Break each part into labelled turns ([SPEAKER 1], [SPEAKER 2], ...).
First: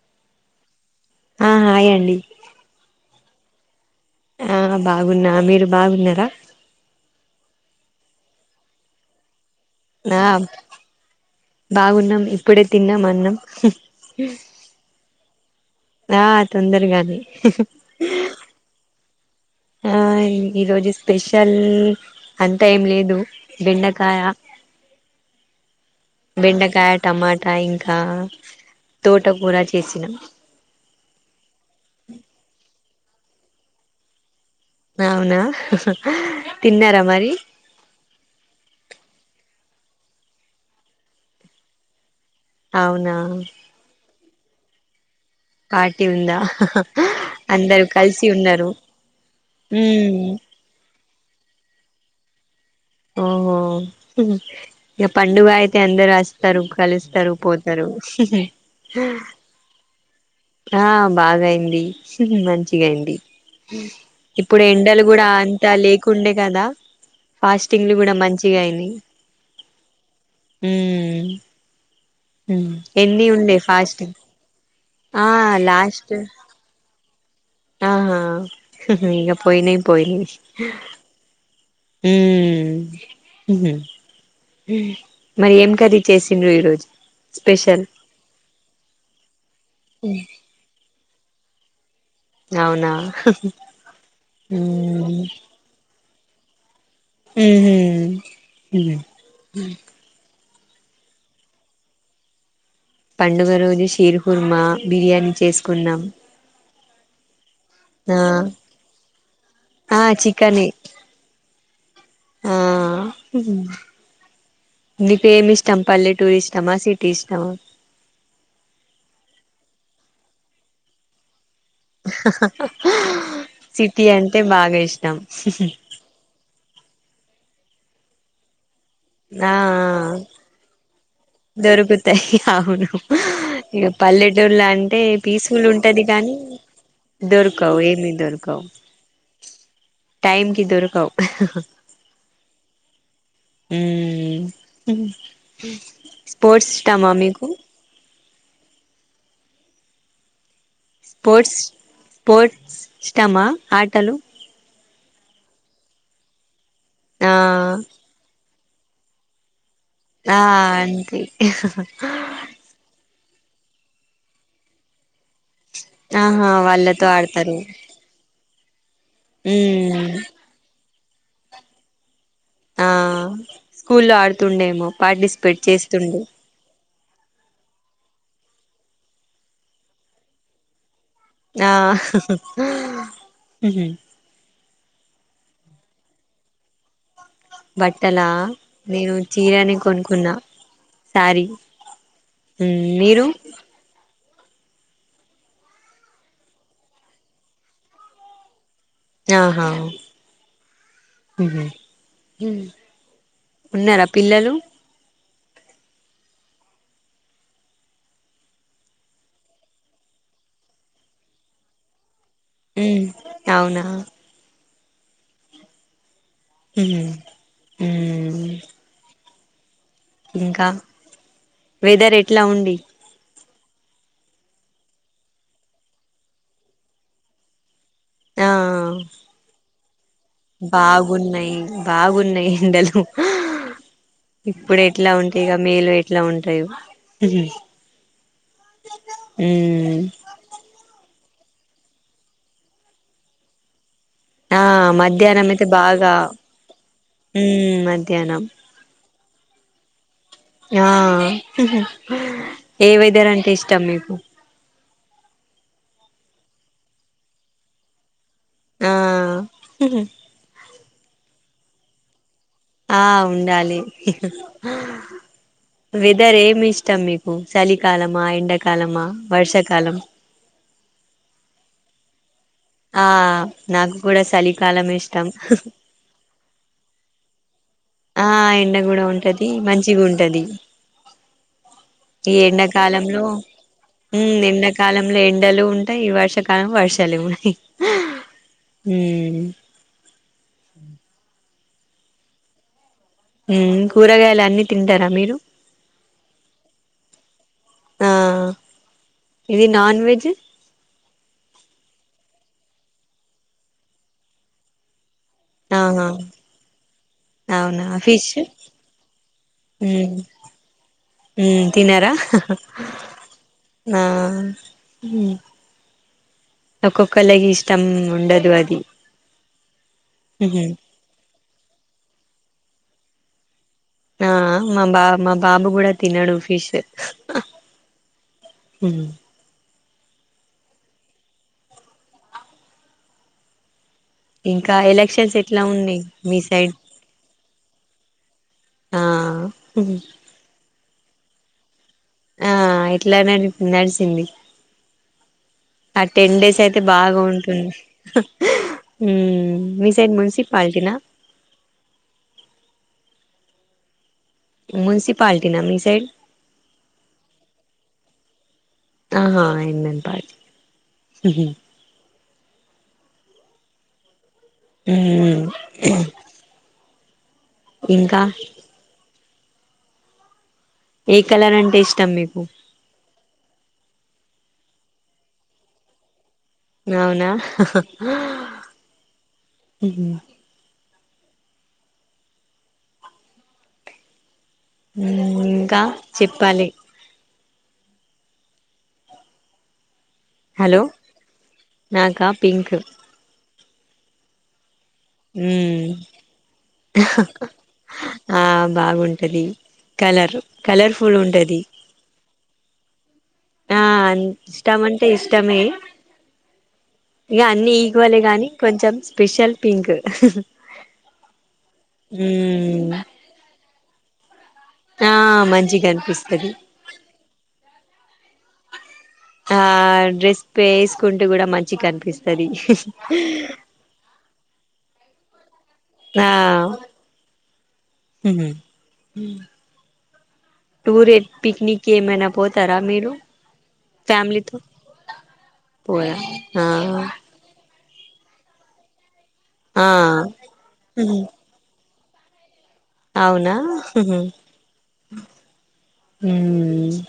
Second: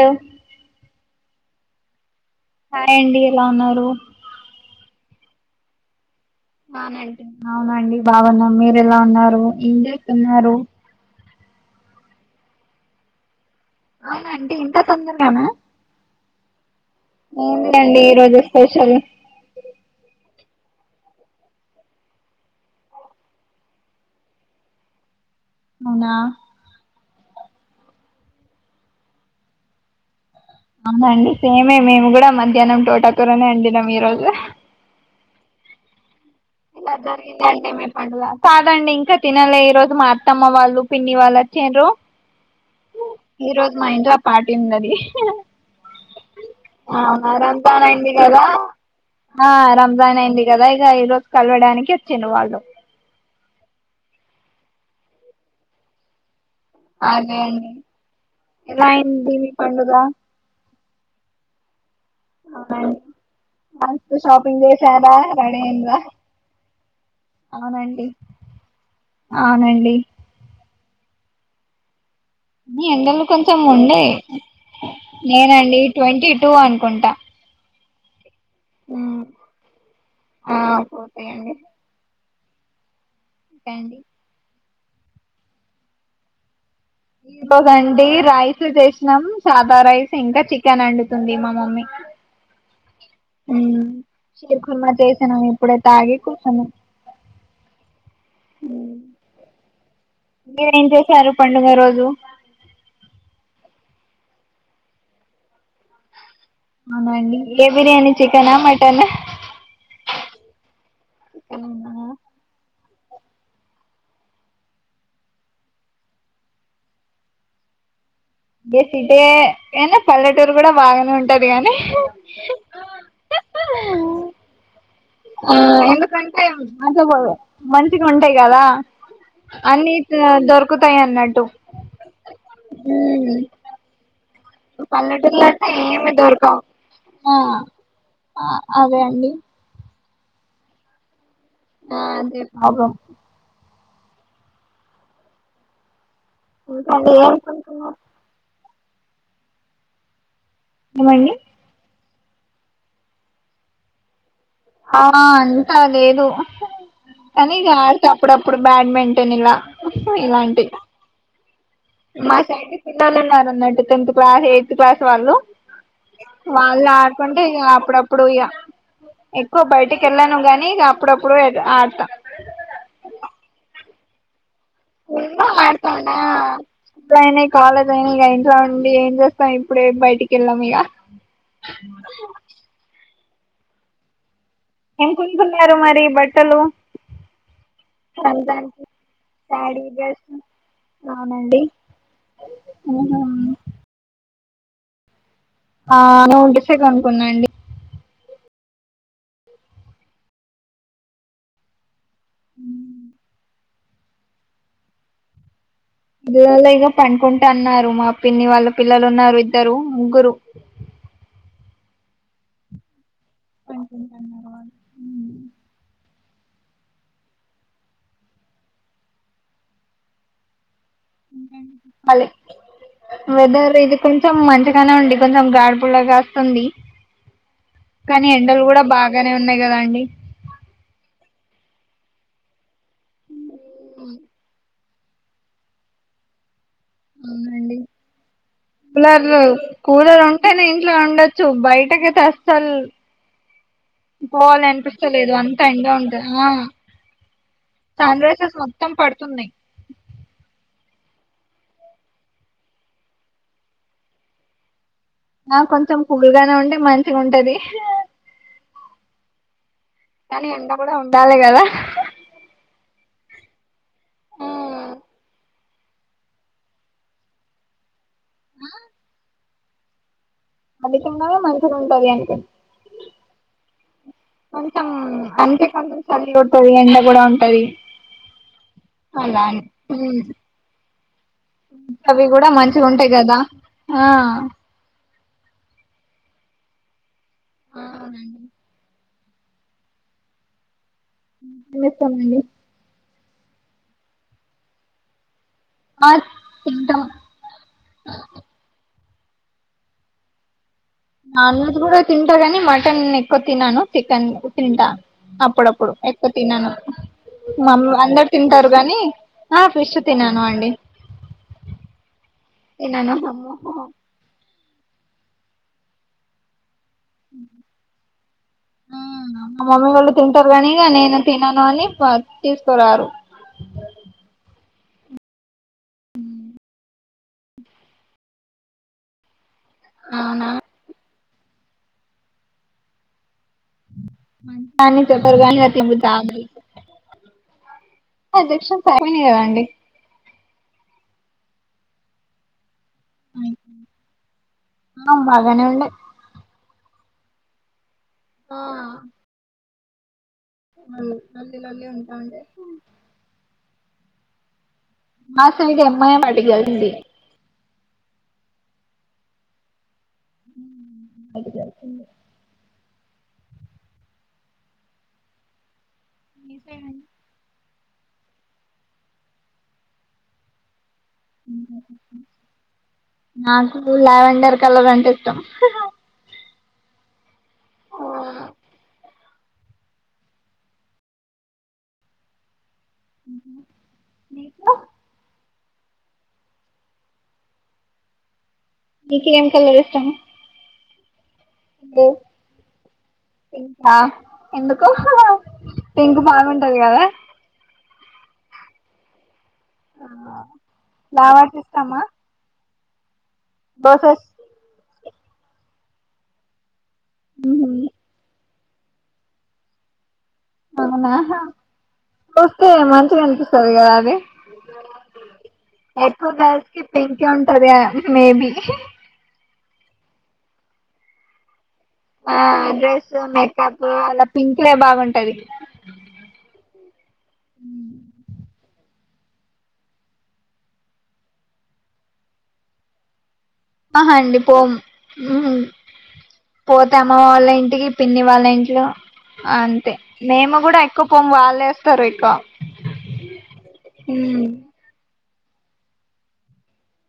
[SPEAKER 1] ఎమో.
[SPEAKER 2] ఆ హాయండి
[SPEAKER 1] హాయ్ అండి ఎలా ఉన్నారు
[SPEAKER 2] ఆ బాగున్నా మీరు బాగున్నారా
[SPEAKER 1] బావున్నా అంటి అవునా అండి బాగున్నం మీరు ఎలా ఉన్నారు ఏం
[SPEAKER 2] ఆ
[SPEAKER 1] చేస్తున్నారు
[SPEAKER 2] బాగున్నాం ఇప్పుడే తిన్నాం అన్నం
[SPEAKER 1] అవున అంటీ ఇంత తొందరగాన
[SPEAKER 2] ఆ తొందరగానే
[SPEAKER 1] ఏంది ఆండి ఈరోజు స్పెషల్
[SPEAKER 2] ఆ ఈరోజు స్పెషల్ అంతా ఏం లేదు బెండకాయ
[SPEAKER 1] అవునా
[SPEAKER 2] బెండకాయ టమాటా ఇంకా తోట కూర చేసినా
[SPEAKER 1] అవునండి సేమే మేము కూడా మధ్యాహ్నం తోటాకూరనే వండినాం ఈరోజు
[SPEAKER 2] అవునా తిన్నారా మరి
[SPEAKER 1] కాదండి ఇంకా తినలే ఈరో మా అత్తమ్మ వాళ్ళు పిన్ని వాళ్ళు వచ్చిండ్రు
[SPEAKER 2] అవున
[SPEAKER 1] ఈ రోజు మా ఇంట్లో పార్టీ ఉన్నది
[SPEAKER 2] పార్టీ ఉందా
[SPEAKER 1] అవునా రంజాన్
[SPEAKER 2] అందరు
[SPEAKER 1] అయింది
[SPEAKER 2] కలిసి
[SPEAKER 1] కదా
[SPEAKER 2] ఉన్నారు
[SPEAKER 1] ఆ రంజాన్
[SPEAKER 2] ఉమ్
[SPEAKER 1] అయింది గాద ఇగ ఈరోజు కలవడానికి వచ్చిండ్రు వాళ్ళు
[SPEAKER 2] ఓహో పండుగైతే అందరు అస్ స్తారు కలుస్తారు
[SPEAKER 1] అదే అండి
[SPEAKER 2] పోతారు
[SPEAKER 1] ఎలా అయింది మీ పండుగ
[SPEAKER 2] ఆ బాగా అయింది మంచిగా
[SPEAKER 1] అవునండి
[SPEAKER 2] అయింది
[SPEAKER 1] మస్తు
[SPEAKER 2] ఇప్పుడు
[SPEAKER 1] షాపింగ్
[SPEAKER 2] ఎండలు
[SPEAKER 1] చేసారా
[SPEAKER 2] గూడా
[SPEAKER 1] రెడీ
[SPEAKER 2] అంతా
[SPEAKER 1] అయిందా
[SPEAKER 2] లేకుండే గాదా ఫాస్ స్టింగ్ళ్ళు
[SPEAKER 1] అవునండి
[SPEAKER 2] గూడా మంచిగా అయింది
[SPEAKER 1] అవునండి ఈ ఎండలు కొంచెం ఉండే
[SPEAKER 2] ఆ
[SPEAKER 1] లేదండి
[SPEAKER 2] లాస్ట్
[SPEAKER 1] ట్వంటీ టూ అనుకుంటా
[SPEAKER 2] ఆహా
[SPEAKER 1] హ్మ్.
[SPEAKER 2] ఇగా పోనైయ్ పోయినయ్
[SPEAKER 1] ఆ పోతాయండి
[SPEAKER 2] హుమ్
[SPEAKER 1] ఓకే
[SPEAKER 2] హు మ్
[SPEAKER 1] అండి
[SPEAKER 2] మరి ఏం కర్రీ చేసిండ్రు ఈరోజు
[SPEAKER 1] ఈరోజు
[SPEAKER 2] స్పెషల్
[SPEAKER 1] అండి రైస్ చేసినాం సాదా రైస్ ఇంకా చికెన్ అండి తుంది మా మమ్మీ
[SPEAKER 2] అవునా
[SPEAKER 1] హుమ్ చికెన్ కూర
[SPEAKER 2] ఉమ్
[SPEAKER 1] చేసినం ఇప్పుడే తాగి కూర్చున్నాం
[SPEAKER 2] మ్ హు
[SPEAKER 1] మీరేం చేసారు పండుగ రోజు
[SPEAKER 2] పండుగ రోజు షీర్ కుర్మ బిర్యానీ చేసుకున్నాం
[SPEAKER 1] అవునండి ఏ బిర్యానీ
[SPEAKER 2] ఆ
[SPEAKER 1] చికెనా మటన్
[SPEAKER 2] ఆ చికన్ ఎ
[SPEAKER 1] చికెన్.
[SPEAKER 2] ఆ నిక్ ఏమి ఇష్టం పల్లెటూరిష్టమా? సిటీ ఇష్టమా
[SPEAKER 1] గే సిటే కేనా పల్లెటూరు కూడా బాగానే ఉంటది గానీ
[SPEAKER 2] సిటీ అంటే బాగా ఇష్
[SPEAKER 1] ఎందుకంటే మంచిగా మంచిగా ఉంటాయి గాదా అన్ని దొరుకుతాయి అన్నట్
[SPEAKER 2] దొరుకుతాయ్ అవును ఇగ పల్ దొల్ల అంటే
[SPEAKER 1] పల్లెటూర్లో
[SPEAKER 2] పీస్ఫుల్
[SPEAKER 1] అట్లా
[SPEAKER 2] ఉంటది గానీ
[SPEAKER 1] దొరకవు ఆ
[SPEAKER 2] దొరకవు ఏమి
[SPEAKER 1] ఆ
[SPEAKER 2] దొరకవు
[SPEAKER 1] అదే అండి
[SPEAKER 2] టైం కి దొరకవు
[SPEAKER 1] ఆ అదే ప్రాబ్లం
[SPEAKER 2] మ్ స్పోర్ట్స్
[SPEAKER 1] ఇంకా
[SPEAKER 2] ఇష్టమా మీకు
[SPEAKER 1] ఏమనుకుంటున్నారు ఏమండి
[SPEAKER 2] స్పోర్ట్స్ పోర్ట్స్ ఇష్టమా ఆటలు
[SPEAKER 1] ఆ ఆ ఆంత లేదు
[SPEAKER 2] ఆ
[SPEAKER 1] కానీ ఇగ ఆడ్తా అప్పుడప్పుడు బ్యాడ్మింటన్ ఇలా
[SPEAKER 2] ఆ
[SPEAKER 1] ఇలాంటి
[SPEAKER 2] ఆంటీ
[SPEAKER 1] మా సైడ్ పిల్లలున్నరు అన్నట్టు టెన్త్ క్లాస్ ఎయిత్ క్లాస్ వాళ్ళు
[SPEAKER 2] ఆహా
[SPEAKER 1] వాళ్ళు
[SPEAKER 2] వాళ్ళతో
[SPEAKER 1] ఆడుకుంటే
[SPEAKER 2] ఆడతారు
[SPEAKER 1] ఇగ అప్పుడప్పుడు ఇగ ఎక్కువ
[SPEAKER 2] ఉమ్
[SPEAKER 1] బయటికేళ్ళను గానీ ఇగ అప్పుడప్పుడు వెడ్ ఆడతా
[SPEAKER 2] ఆ స్కూల్లో ఆడుతుండేమో పార్టిసిపేట్ చేస్తుండు
[SPEAKER 1] స్కూల్ అయినాయి కాలేజ్ అయినాయి ఇగ ఇంట్లో ఉండి ఏం చేస్తం ఇప్పుడే బయటికేళ్ళాం ఇగ
[SPEAKER 2] ఆ
[SPEAKER 1] ఏం కొనుకున్నారు మరి బట్టలు
[SPEAKER 2] బట్టలా
[SPEAKER 1] రంజాన్కి
[SPEAKER 2] నేను చీరనీ
[SPEAKER 1] శారీ డ్రెస్
[SPEAKER 2] కొనుకున్న శారీ
[SPEAKER 1] అవునండి
[SPEAKER 2] ఉమ్ మీరు
[SPEAKER 1] ఆ ను డ్రెస్సె కొనుకున్న అండి
[SPEAKER 2] ఆహా ఉహు ఉన్నరా పిల్లలు
[SPEAKER 1] పిల్లల ఇంగ పడుకుంటా అన్నారు మా పిన్ని వాళ్ళ పిల్లలు ఉన్నారు ఇద్దరు ముగ్గురు
[SPEAKER 2] మ్
[SPEAKER 1] పండుకుంటానవా
[SPEAKER 2] ఉ హు ఊమ్ ఇంకా వెథర్
[SPEAKER 1] మళ్ళీ
[SPEAKER 2] ఎట్లా ఉండి
[SPEAKER 1] వెదర్ ఇది కొంచెం మంచిగానే ఉండి కొంచెం గాడ్పులా గాస్తుంది కానీ
[SPEAKER 2] ఆ
[SPEAKER 1] ఎండలు గూడా బాగానే ఉన్నాయి కదండి
[SPEAKER 2] బాగున్నాయి బాగున్నాయి ఎండలు
[SPEAKER 1] ఉ మ్
[SPEAKER 2] ఇప్పుడే ఇట్ల ఉంటే ఇగ మేలో ఎట్ల ఉంటాయో
[SPEAKER 1] అవునండి కూలర్లు కూలర్ ఉంటేనే ఇంట్లో ఉండొ చ్చు బయటకైతే అసల్
[SPEAKER 2] ఆ
[SPEAKER 1] పోవాలి అనిపిస్తలేదు
[SPEAKER 2] మధ్యాహ్నం అయితే
[SPEAKER 1] అంతా ఎండ
[SPEAKER 2] బాగా
[SPEAKER 1] ఉంటది ఆహ్
[SPEAKER 2] ఉమ్
[SPEAKER 1] సన్
[SPEAKER 2] మధ్యాహ్నం
[SPEAKER 1] రైజెస్ మొత్తం పడు ఉంటుంది
[SPEAKER 2] ఆ ఏ వెదర్ అంటే ఇష్టం మీకు
[SPEAKER 1] ఆ కొంచెం కూల్గానే ఉంటే మంచిగుంటది
[SPEAKER 2] ఆ ఉహు
[SPEAKER 1] కానీ ఎండ కూడా ఉండాలి గదా
[SPEAKER 2] ఆ ఉండాలి వెదర్ ఏమి ఇష్టం మీకు చలి కాలమా ఎండకాలమా వర్షాకాలం
[SPEAKER 1] అధికంగానే మంచిగుంటది అంటె
[SPEAKER 2] ఆ నాకు కూడా
[SPEAKER 1] కొంచెం
[SPEAKER 2] చలికాలం ఇష్టం
[SPEAKER 1] అంటే కొంచెం సలిగొడ్తది ఎండక్ గుడ ఉంటది
[SPEAKER 2] ఆ ఎండ గుడా
[SPEAKER 1] అలా
[SPEAKER 2] ఉంటది
[SPEAKER 1] అని ఉమ్.
[SPEAKER 2] మంచిగుంటది
[SPEAKER 1] అవి
[SPEAKER 2] ఈ
[SPEAKER 1] కూడా మంచిగా ఉంటాయి
[SPEAKER 2] ఎండాకాలంలో
[SPEAKER 1] కదా ఆ
[SPEAKER 2] ఊమ్ ఎండాకాలం లో ఎండలు ఉంటయి వర్షాకాలం వర్షాలేవు
[SPEAKER 1] అవునండి
[SPEAKER 2] ఉమ్ మ్
[SPEAKER 1] వెళ్ళొస్తమండి
[SPEAKER 2] మ్ కూరగాయలు అన్నీ తింటారా మీరు
[SPEAKER 1] ఆ తింటం
[SPEAKER 2] ఆ ఇది నాన్ వెెజ్
[SPEAKER 1] నాన్ వెజ్ గూడా తింటా గాని మటన్ ఎక్కువ తినను చికెన్ తింటా అప్పుడప్పుడు
[SPEAKER 2] ఆహా
[SPEAKER 1] ఎక్కువ తినను మ్మమ్
[SPEAKER 2] అవునా ఫిష్
[SPEAKER 1] అందరు తింటారు గానీ ఆ ఫిష్ తినను అండి
[SPEAKER 2] ఉ తినారా
[SPEAKER 1] తినను మా
[SPEAKER 2] ఆ ఉమ్ ఒక్కొక్కళకి ఇష్టం ఉండదు అది
[SPEAKER 1] మమ్మీ వాళ్ళు తింటారు
[SPEAKER 2] ఉహు
[SPEAKER 1] కానీ ఇగ నేను తినను అని ప తీసుకోరారు
[SPEAKER 2] ఆ మా బా మా బాబు కూడా తినడు ఫిష్ హు మ్
[SPEAKER 1] అవునా
[SPEAKER 2] ఇంకా
[SPEAKER 1] అని
[SPEAKER 2] ఎలక్షన్స్
[SPEAKER 1] చెప్పరు కానీ
[SPEAKER 2] ఎట్లా
[SPEAKER 1] ఇగ
[SPEAKER 2] ఉన్నాయి
[SPEAKER 1] తినబుద్ధి
[SPEAKER 2] మీ సైడ్
[SPEAKER 1] ఎలక్షన్
[SPEAKER 2] ఆ
[SPEAKER 1] అయిపోనై కదా అండి
[SPEAKER 2] ఉహు ఆ ఇట్లానే నడిచింది
[SPEAKER 1] బాగానే ఉండే
[SPEAKER 2] ఆ టెన్ డేస్ అయితే బాగా ఉంటుంది హు మ్ మీ సైడ్ మున్సీ
[SPEAKER 1] మాది లొల్లి లొల్లి ఉంటాఉండే మా
[SPEAKER 2] మున్సిపాలిటీనా మీ
[SPEAKER 1] సైడ్ ఎమ్ ఐ ఎమ్ అడిగండి
[SPEAKER 2] ఆహా ఏ ఎన్ పాట్
[SPEAKER 1] అడగాల్సింది
[SPEAKER 2] మ్మ్మ్ హ్మ
[SPEAKER 1] మీ సైడ్ అండి
[SPEAKER 2] ఇంకా ఏ కలర్ అంటే ఇష్టం మీకు
[SPEAKER 1] నాకు లవేండర్ కలర్ అంటే ఇష్టం
[SPEAKER 2] అవునా మ్
[SPEAKER 1] మ్మ్ నీకు
[SPEAKER 2] హు మ్మ్ ఇంకా చెప్పాలి
[SPEAKER 1] నీకు ఎమ్ కలర్ ఇష్టం
[SPEAKER 2] హలో నాకా పింక్
[SPEAKER 1] పింక్ ఆ ఎందు
[SPEAKER 2] హు మ్మ్
[SPEAKER 1] కదా
[SPEAKER 2] ఆ బాగుంటది కలర్ కలర్ఫుల్
[SPEAKER 1] ఫ్లవర్స్
[SPEAKER 2] ఉంటది
[SPEAKER 1] ఇష్టమా
[SPEAKER 2] ఆ
[SPEAKER 1] రోసెస్
[SPEAKER 2] ఇష్టమంటే ఇష్టమే ఇగ అన్ని ఈక్వల్ గానీ కొంచెం స్పెషల్ పింక్
[SPEAKER 1] అవునా చూస్తే
[SPEAKER 2] మ్మ్
[SPEAKER 1] మంచిగా అనిపిస్తది కదా అది
[SPEAKER 2] ఆ మంచిగా
[SPEAKER 1] ఎక్కువ
[SPEAKER 2] అనిపిస్తది
[SPEAKER 1] గర్ల్స్ కి పింక్కే ఉంటది మెబ్బి
[SPEAKER 2] ఆ డ్రెస్ వేసుకుంటే కూడా మంచి
[SPEAKER 1] ఆ డ్రెస్ మేకప్ అలా పింకే బాగుంటది
[SPEAKER 2] ఆ టూర్ ఏ పిక్నిక్ ఏమైనా పోతారా మీరు
[SPEAKER 1] ఆహ అండి
[SPEAKER 2] ఫ్యామిలీతో
[SPEAKER 1] పోము
[SPEAKER 2] పోయా ఆ
[SPEAKER 1] పోతే అమ్మ వాళ్ళ ఇంటికి పిన్ని వాళ్ళ ఇంట్లో
[SPEAKER 2] ఆ
[SPEAKER 1] అంతే మేము కూడా ఎక్కువ పోము వాళ్ళేస్తారు ఎక్కువ
[SPEAKER 2] అవునా హు మ్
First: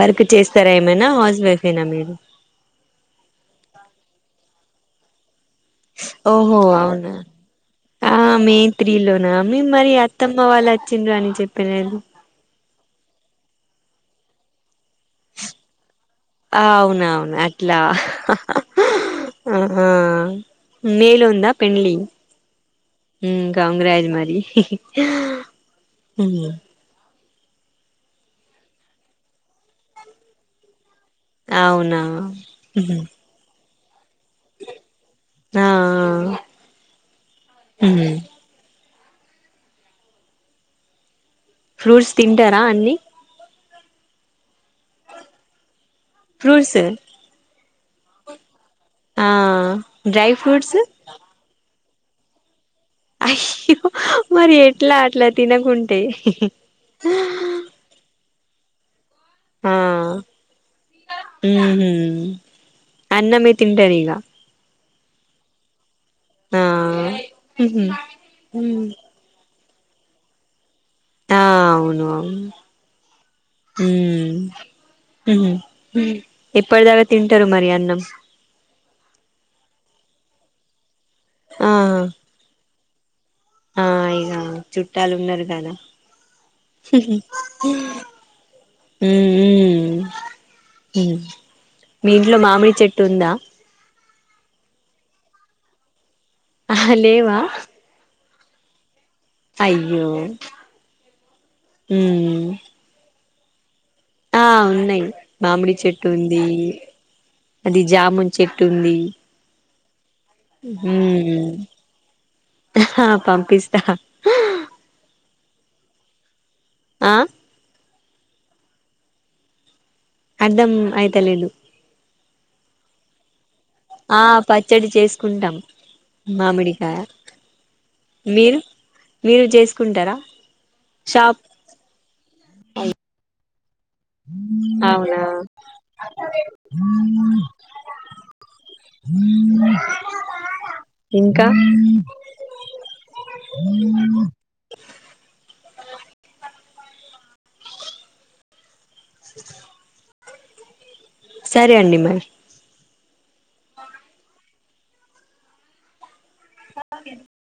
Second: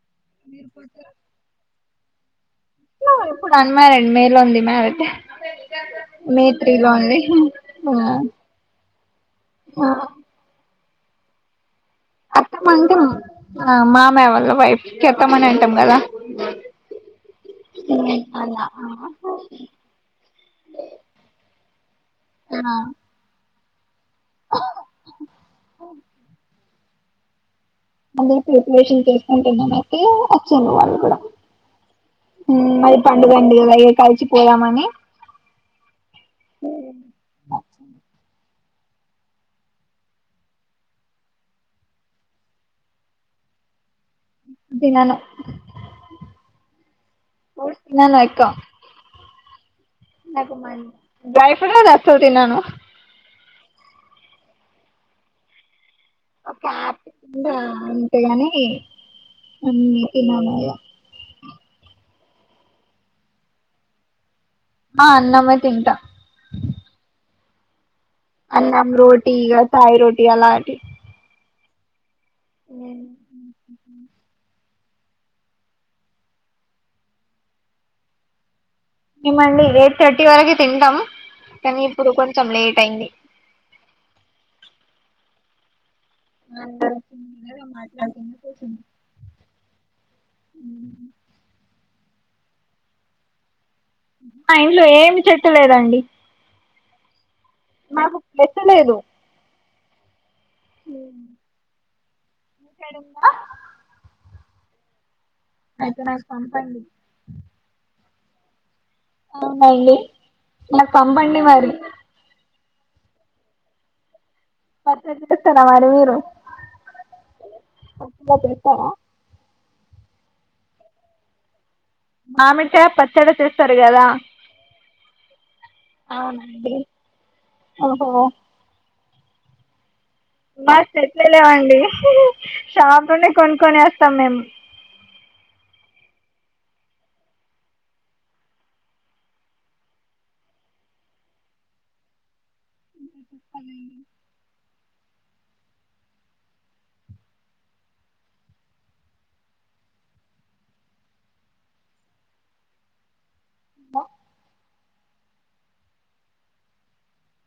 [SPEAKER 2] వర్క్ చేస్తారా ఏమైనా హౌస్ వైఫ్ ఎహ్నా మీరు
[SPEAKER 1] ఇప్పుడు అన్మారిడ్ మేలో ఉంది మారీడ్ మే
[SPEAKER 2] ఓహో
[SPEAKER 1] త్రీ లో అండి ఆ
[SPEAKER 2] త్రీలోనా మేమ్ మరి అత్తమ్మ వాళ్ళు వచ్చిండ్రని చెప్పేరెంది
[SPEAKER 1] అత్తమ్మ అంటే మామయ్య వాళ్ళ వైఫ్కి అత్తమ్మనె అంటాం కదా
[SPEAKER 2] ఆ అవునవును అట్లా
[SPEAKER 1] అలా
[SPEAKER 2] ఆ మేలుందా పెండ్లి
[SPEAKER 1] తిన
[SPEAKER 2] కాంగ్రజ్ మరి ఉమ్
[SPEAKER 1] అదే ప్రిపరేషన్ తీసుకుంటున కాబట్టి వచ్చిడ్రు వాళ్ళు కూడా
[SPEAKER 2] అవునా
[SPEAKER 1] ఉమ్ మరి పండుగండి వయ్ కల్సి పోయామని
[SPEAKER 2] ఆ ఫ్రూట్స్ తింటారా అన్నీ
[SPEAKER 1] తినను
[SPEAKER 2] ఫ్రూట్స్
[SPEAKER 1] ఫ్రుట్స్ తినను ఎక్కువ
[SPEAKER 2] ఆ డ్రై ఫ్రూట్స్
[SPEAKER 1] డ్రై ఫ్రూట్స్ ఐతే అసల్ తినను
[SPEAKER 2] మరి ఎట్లా అట్ల తినకుంటే
[SPEAKER 1] అంతే గానీ అన్నీ తినను ఇగ
[SPEAKER 2] ఉమ్ హు అన్నమే తింటది ఇగ
[SPEAKER 1] ఆ అన్నమే తింటా
[SPEAKER 2] హు హు
[SPEAKER 1] అన్నం రోటీ ఇగ తాయి రోటీ అలాంటివి
[SPEAKER 2] ఆ అవును అవును హ్మ్ ఎప్పటి దాకా తింటరు మరి అన్నం
[SPEAKER 1] మేమండి ఎయిట్ థర్టీ వరకె తింటం కనీ ఇప్పుడు కొంచెం లేట్ అయింది
[SPEAKER 2] ఆహ్ ఇగా చుట్టాలు ఉన్నారు గదా
[SPEAKER 1] అందరూ తిన్నారా మాట్లాడుకుంటూ కూర్చున్నాం
[SPEAKER 2] మ్ మ్ మీ ఇంట్లో మామిడి చెట్టు ఉందా
[SPEAKER 1] మా ఇంట్లో ఏమి చెట్టు లేదండి
[SPEAKER 2] అహా లేవా
[SPEAKER 1] మాకు ప్లేసే లేదు
[SPEAKER 2] అయ్యో
[SPEAKER 1] లేదండి
[SPEAKER 2] మ్
[SPEAKER 1] హలో
[SPEAKER 2] ఆ ఉన్నాయి మామిడి
[SPEAKER 1] అయితే నాకు
[SPEAKER 2] చెట్టుంది
[SPEAKER 1] పంపండి
[SPEAKER 2] అది జామున్ చెట్టుంది
[SPEAKER 1] అవునా అండి నాకు పంపండి
[SPEAKER 2] హ్మ్
[SPEAKER 1] మరి
[SPEAKER 2] ఆ పంపిస్తా
[SPEAKER 1] పచ్చడి చేస్తారా మరి మీరు
[SPEAKER 2] ఆ
[SPEAKER 1] పచ్చడ చేస్తారా
[SPEAKER 2] అర్ధం అయితలేదు
[SPEAKER 1] మామిడి కాయ పచ్చడ చెస్
[SPEAKER 2] ఆ పచ్చడి చేసుకుంటాం
[SPEAKER 1] అవునండి
[SPEAKER 2] మామిడికాయ
[SPEAKER 1] ఓహో
[SPEAKER 2] మీరు మీరు చేసుకుంటారా
[SPEAKER 1] మా చెట్లే
[SPEAKER 2] షాప్
[SPEAKER 1] లేవండి షాప్ నుండే కొనుకొని వస్
[SPEAKER 2] అవునా ఇంకా సరే అండి మరి [unintelligible]